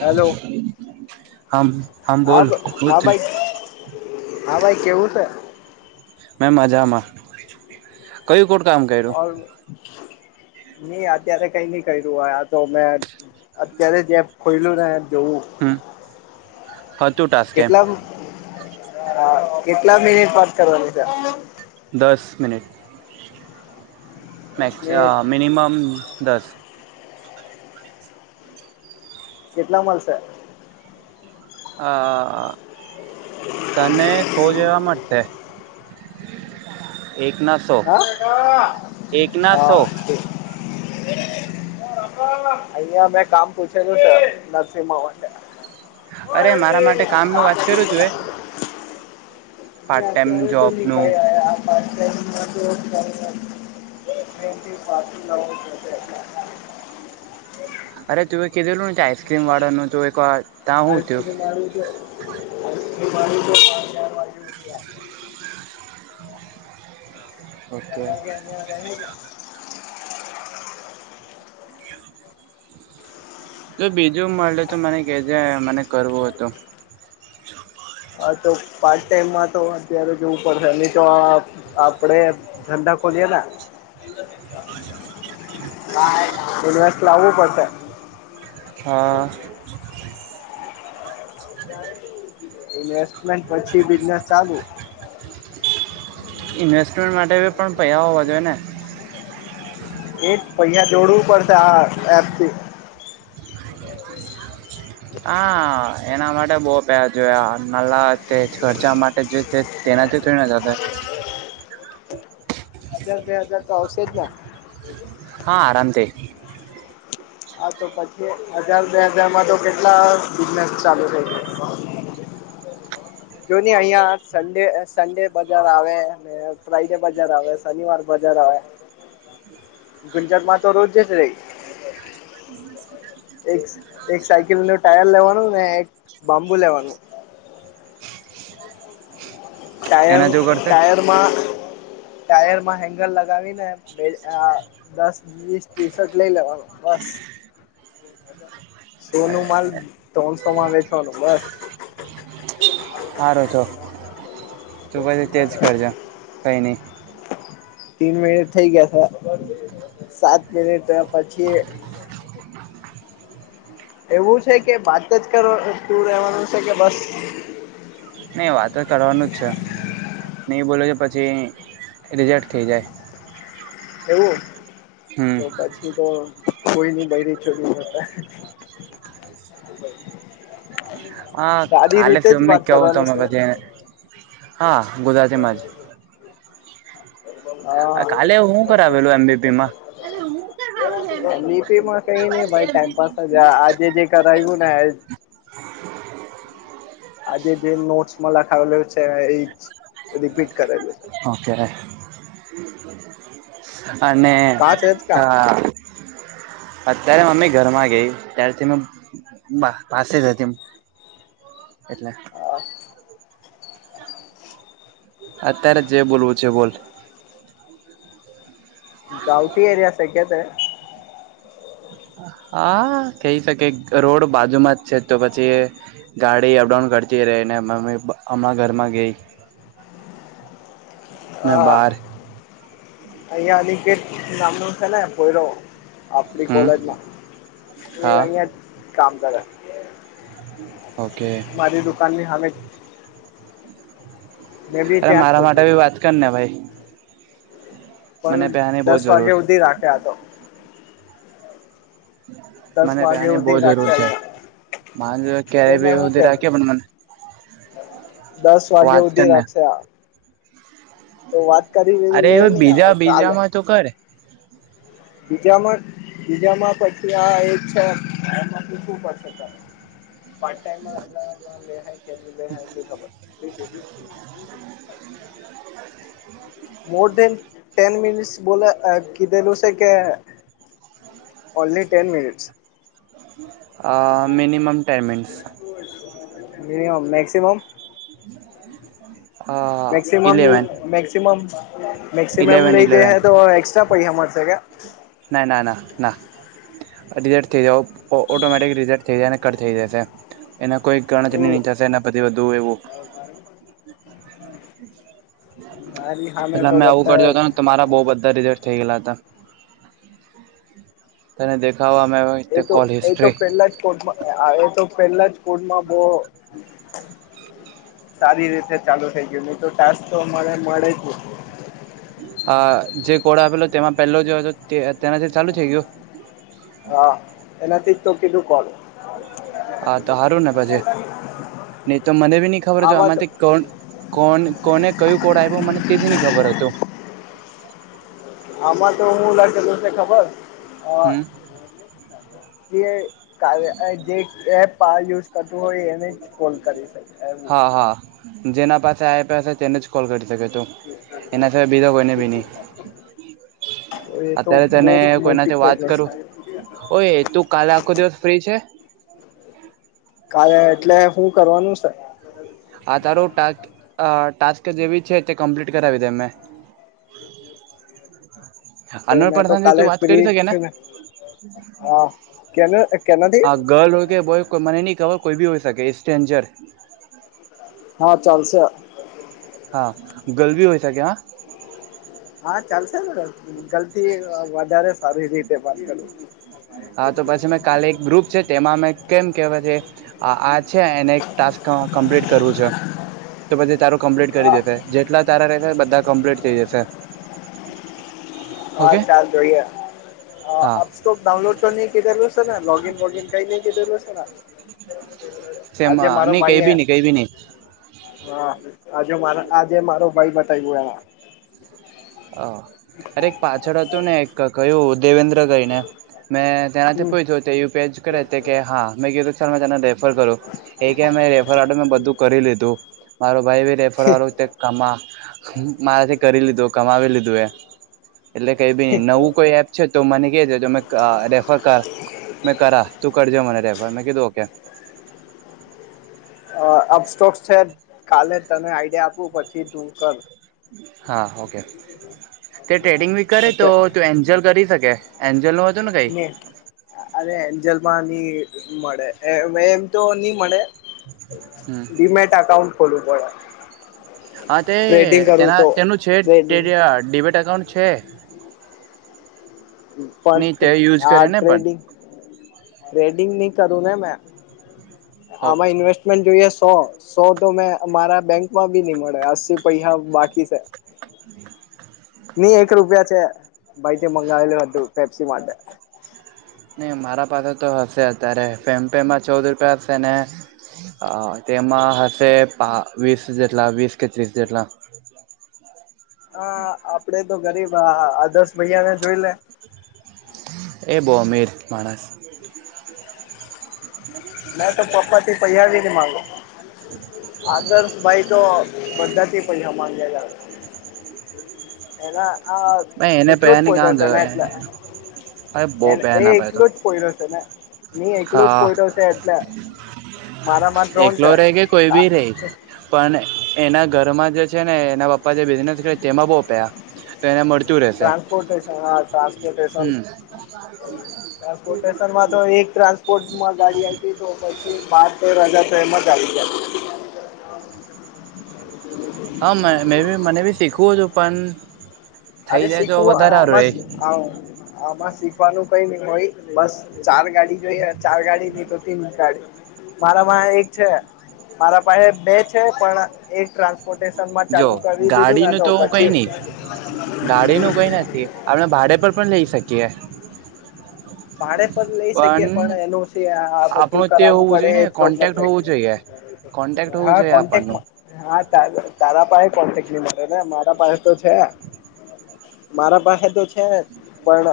Hello હામ હા બોલ. હું હા થિયું? ભાઈ હા ભાઈ કેવું છે? મેં મજામાં. કયું કોટ કામ કર્યું? [unintelligible] નહી અત્યારે કઈ નઈ કર્યું હો આ તો મે અત્યારે જેમ ખોઈલું ને એ જોવું. હમ હતું ટાસ્ક એમ કેટલા હા કેટલા મિનિટ વાત કરવાનીશે? દસ મિનિટ. મેક્સ અ મિનિટ મિનિમમ દસ. કેટલા મલશે? અ અ તને શૌ જેવા મળશે. એક ના સો હ હા એક ના સો ઓકે અહીંયા મેં કામ પૂછેલું છે નરસિંહ માં અરે માટે મારા માટે કામ નું વાત કર્યું તું એ [unintelligible] પાર્ટ અહીંયા ટાઈમ અત્યારે તો જોબ ની નું ભાઈ્યા [unintelligible] [unintelligible] અરે તુંએ કીધેલું ને આઈસક્રીમવાળા નું જોઈ કાઢ આઈસ્ક્રીમવાળું જો, આઈસક્રીમવાળું જો પાંચ ચાર વાઈગ્યું રાખે ઓકે. અગિયાર વાગે અહીંયા રહે તો બીજું મળે તો મને કેજે મને કરવું હતો. હા તો પાર્ટ ટાઈમમાં તો અત્યારે જવું નહીં તો આ આપડે ધંધા ખોલ્યાલા ઇન્વેસ્ટ લાવવું પડશે. હા. ઇન્વેસ્ટમેન્ટ પછી બિઝનેસ ચાલુ. ઇન્વેસ્ટમેન્ટ માટે પણ પૈહા હોવા જોવે ને એજ પૈહા જોડવું પડશે આ એપ થી હા એના માટે બઉ પૈહા જોયા આ નાલા તે ખર્ચા માટે જે તે તેના તો [unintelligible] હજાર બે હજાર તો આવશે જ ન હા આરામથી. હા તો પછી હજાર બે હજાર માં તો કેટલા બિઝનેસ ચાલુ થઈ જાય છે. જો ને અહિયાં સડે સડે બજાર આવે ફ્રઈડે બજાર આવે, શનિવાર બજાર આવે ગુંજર માં તો રોજ જ રહી એક સ એક સાયકલ નું ટાયર લેવાનું ને એક બાંબુ લેવાનું ટાયર એના જો કરતે ટાયર માં ટાયરમાં હેન્ગલ લગાવી ને બે અ દસ-વીસ ટી શર્ટ લઈ લેવાનું બસ. સો નું માલ ત્રણ સો માં વેચવાનું બસ. હારુ તો તો પછી તેજ કરજો કઈ નહી. તીન મિનિટ થઈ ગયા છ હમ [unintelligible] સાત મિનિટ પછી. એવું છે કે વાત જ કર તું રહેવાનું છે કે બસ. નહી વાતો કરવાનું જ છે નહી બોલો છે પછી રિજેક્ટ થઈ જાય. એવું, હમ તો પછી તો. કોઈ નઈ. બને ચડું હા કાલે તમને વાત કેવું કરવાનું તમે. છે પછી હા ગુજરાતીમાં જ. હા કાલે શું કર આવેલું એમબીપી માં. એ મ બી પીમાં કઈ નહ ભાઈ ટાઈમપાસજ આજે જે કરાવ્યું ને. આજે જે નોટ્સમાં લખાવલો છે એ એ જ. રિપીટ કરેલું છે ઓકે. અને કા છે જ ક. કા અત્યારે મમ્મી ઘરમાં ગઈ ત્યારથી મે. બા પાસે હતીમ. અત્યારે જે બોલવું છે બોલ. [inaudible] ગાંવટી એરિયા છે કે તે. હા કઈ શકે કરોડ બાજુમાં જ છે તો પછી. ગાડી અપડાઉન કરતી રહી ને મમ્મી હમણાં ઘરમાં ગઈ. હ મેં બહાર અહીંયા ની કેટ નામનો છે ને પોયરો. આપડી હમ કોલેજમાં એ હા અહીંયા જ કામ કરે. ઓકે. મારી દુકાનની સામે. મેં બી અરે ત્યાં જ મારા માટે શોધ્યું ભી વાત કર ને ભાઈ. મને પણ પેહાની બહુ દસ જરૂર વાગે સુધી રાખે આ તો. દસ મને વાગ્યા ત્યાની સુધી બહું જરૂર રાખ્યા છે. અહિયાં અરે મેં મા હું [unintelligible] કેમ રાખે મને. દસ વાગે વાત કર સુધી ને રાખશે આ. તો વાત કરી. લે અરે નહી આવે બીજા બીજા કાલે માં તો કર. બીજામાં બીજામાં પછી આ એક છે આમાં પૂછવું પડશે. પાર્ટ ટાઈમ માં [unintelligible] એની ખબર. હ [inaudible] [inaudible] મોર ધેન ટેન મિનિટ્સ બોલો આ કીધેલું. કે ઓનલી ટેન મિનિટસ. આ minimum ten minutes. Minimum maximum. Maximum eleven maximum. Maximum eleven લઈ જઈ ઇલેવન હ તો એક્સ્ટ્રા પૈસા મળશે કે, ના. ના. ના. ના. [unintelligible] ઓટોમેટિક રિઝલ્ટ થઈ જાય અને કટ થઈ જશે. એના કોઈ કરણચની [unintelligible] એવું ને થાશે પછી વધુ એવું. હમ [unintelligible] પહેલા મેં આવું કર્યું હતું ને મારા બહુ બધા રિઝલ્ટ થઇ ગયલા હતા. તને, દેખાવામે તે કોલ હિસ્ટ્રી- કોડમા આયો તો પેલા જ કોડમાં બ- સારી રીતે ચાલુ થઈ ગયું, નહી તો ટાસ્ક તો મને મળે જ ની- આ જે, કોડ આપેલો, તેમાં પહેલો જે હતો તે તેનાથી ચાલુ થઈ ગયું? હા, એનાથી જ તો કીધું કર- હા, તો હારું ને પછી, નહી તો મને બી નઈ ખબર કે આમાં તો આમાંથી કોણ? કોણ, કોને કહ્યું કોડ આયપો, મને તેબી ની ખબર હતું. આમાં તોહું [unintelligible] દે ખબર હમ કે, [inaudible] કાયૉ, જે એપ યુઝ કરતું હોય, એને જ કોલ કરી શકે એવું. હા હા જેના પાસે આપ્યા હશે તેને જ કોલ કરી શકે તુ. એના સિવાય, બીજા કોઈને ભી નહીં. એ તો અત્યારે બહુ તેને મોટી કોઈનાથી વાત પ્રોબ્લેમ કરું? છે ઓએતું, કાલે આખો દિવસ ફ્રી છે? કાલે, એટલે હુ કરવાનું છે? આ, તારો ટાસ્ક જ એવી છે, તે કમ્પ્લીટ કરાવી દે મેં. તો હન્ડ્રેડ મેં તો પરસન કાલે તું વાત કરી ફ્રી જ શકે ને? છું હા કેને કેનાથી ગર્લ હોય કે બોય, કો મનેની ખબર કોઈ બી હોય શકે? ! ઈટ્સ સ્ટ્રેન્જર, હા ચાલશે, હા ગલ બી હોય શકે હા, હા, ચાલશેને, ગલ થી વધારે સારી રીતે વાત કરું. હા, તો પછી મે કાલે એક ગ્રુપ છે, તેમાં મેં કેમ કેવા છે. આ છે, એને ટાસ્ક કમ્પ્લીટ કરવું છે. તો પછી, તારું કમ્પ્લીટ કરી હા દેશે. જેટલા તારા રહેશે બધા કમ્પ્લીટ થઇ જશે. હાલ ઓકે ચાલ જોઈએ, હા અપ- તો, ડાઉનલોડ તો ની કેધેલુશે ના, લોગીન બોગીન કંઈ નઈ કેધેલુંને. સેમાં? નઈ કંઈ ભી નઈ, કંઈ ભી નઈ. હા, આજે મારા, આજે મારો ભાઈ બતાવ્યો એ, હ અરે! એક પાછળ હતુંને, એક કહ્યું દેવેન્દ્ર કઈને મેં, તેના હમ થી [unintelligible] જોયું પેચ. કે હા, મેં કીધું સર મે તને રેફર કરું, એ કે મેં રેફર મેં બધું કરી લીધું. મારો ભાઈ બી રેફરવા કમા મારાથી કરી લીધું કમાવી લીધું એ, એટલે કઈ ભી નઈ. નવું કોઈ એપ છે, તો મને કેજે મે રેફર કર. મેં કરા, તું કરજે મને રેફર, મેં કીધું ઓકે. અપસ્ટોક છે, કાલે તમે આઈડિયા આપુ પછી તું કર. હા, ઓકે. તે ટ્રેડિંગ ભી કરે તોતું એન્જલ કરી શકે. એન્જલ નું હતું ને કંઈ, અરે, એન્જલમાંનની મળે. એમ તો નહીં મળે. હમ ડીમેટ અકાઉન્ટ ખોલવું પડે. હાતે, ટ્રેડિંગ કરવું તેના તો તેનું છે, તે ટ્રેડિંગ ડેબિટ અકાઉન્ટ છે. નહી તે પણ યુઝ આ, કરે ને પણ ટ્રેડિંગ, ટ્રેડિંગ ની કરુંને મેં. હો આમાં ઇન્વેસ્ટ, જોઈએ, સો, સો તોમેં મારા બેંક માં ભી નહીં મળે! અસલી પૈસા બાકી છે. [unintelligible] [inaudible] ની એક રૂપિયા છે, ભાઈથી મંગાવેલું હતું પેપ્સી માટે. નહીં મારા પાસે તો હશે અત્યારે, ફેમ પે ચૌદ રૂપિયા છે. તેમાં હશે વીસ જેટલા, વીસ કે ત્રીસ જેટલા. [unintelligible] [inaudible] હા આપડે તો ગરીબ આદર્શ ભૈયાને જોઈલે, એ બહુ અમીર માણસ, મેતો પપ્પા થી પૈસા નહી માંગુ. આદર્શભાઈ તો બધાથી પૈસા માંગેલા જ, [unintelligible] [inaudible] એહા ભાઈ એને એટલું પૈસા જ [inaudible] [inaudible] ની કાં પોયતશે એટલે, અરે બહુ એ પૈસા એ ના પાય તો એકલો જ પોઈડો તને ને એકલો જ હા પોઈડો છે એટલે, મારામાં ત્રણ એકલો છે રહે કે કોઈ બી નઈ, પણ એના ઘરમાં જે છે ને એના પપ્પા જે મહેનત - તેમાં બહ પૈહા એને મળ ટ્રાન્સપોર્ટેન હા ટ્રાન્સપોર્ટેશન હમ ટ્રાન્સપોર્ટેશનમાં તો એક ટ્રાન્સ પોર્ટ ગાડી આવીતી હોય તો પછી બાર-તેર હજાર તો એમજ આઈ જતી હા મે મેબી મને બી શીખવું હતું પન થઈ જાય તો વધારે હારું એ આવ આમાં શીખવાનું કઈ નીઈ ભાઈ બસ ચાર ગાડી જોઈએ ચાર ગાડી નઈ તો તીન ગાડી મારાપાહે એક છે મારા પાહે બે છે પણ એક ટ્રાન્સ ટ્રાન્સપોર્ટશ ન માં જો ચાલુ કરી દીધું ને તો પછી ગાડી નું કોઈ નથી આપણે ભાડે પર પણ લઈ શકીએ. હ. ભાડે પણ લઈ શકીએ પણ એનું છે આ બધું આપણું તે કરાવવું હોવું પડે જોઈએ એ ને પ્રોબ્લેમ કોન્ટેક્ટ થાઈ હોવું જોઈએ કોન્ટેક્ટ હોવું જોઈએ આપણનુ. હા તાર તારા પાહે કોન્ટેક ની મલે ને મારા પાહે તો છે. મારા પાહે તો છે જ પણ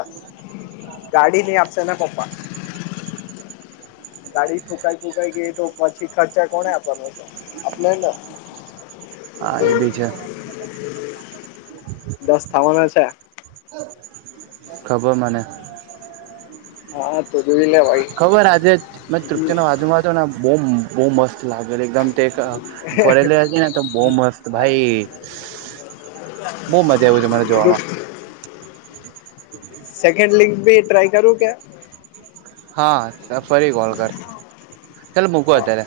ઈ નય આપશેતારા પાપા, ગાડી ઠુકાઈ ફૂકાઈ ગઈ તો પછી ખર્ચા કોણે આપવા પડશે આપણે જ ન. હા એ બી છે. દસ થાવાનો છે. ખબર મને. હા-હા તો જોઈ લે. ભાઈ ખબર આજે મેં તૃપ્તિના બાજુમાં હતો ને બહુ મસ્ત લાગેલી એકદમ તે ફરેલી હતી ને તો બોઓ મસ્ત ભાઈ બહુ મજા આયવો તે જોવામાં, સેકન્ડ લીંગ ભી ટ્રાય કરું કે. હા ફરી કોલ કર ચાલ મૂકુ હા અત્યારે.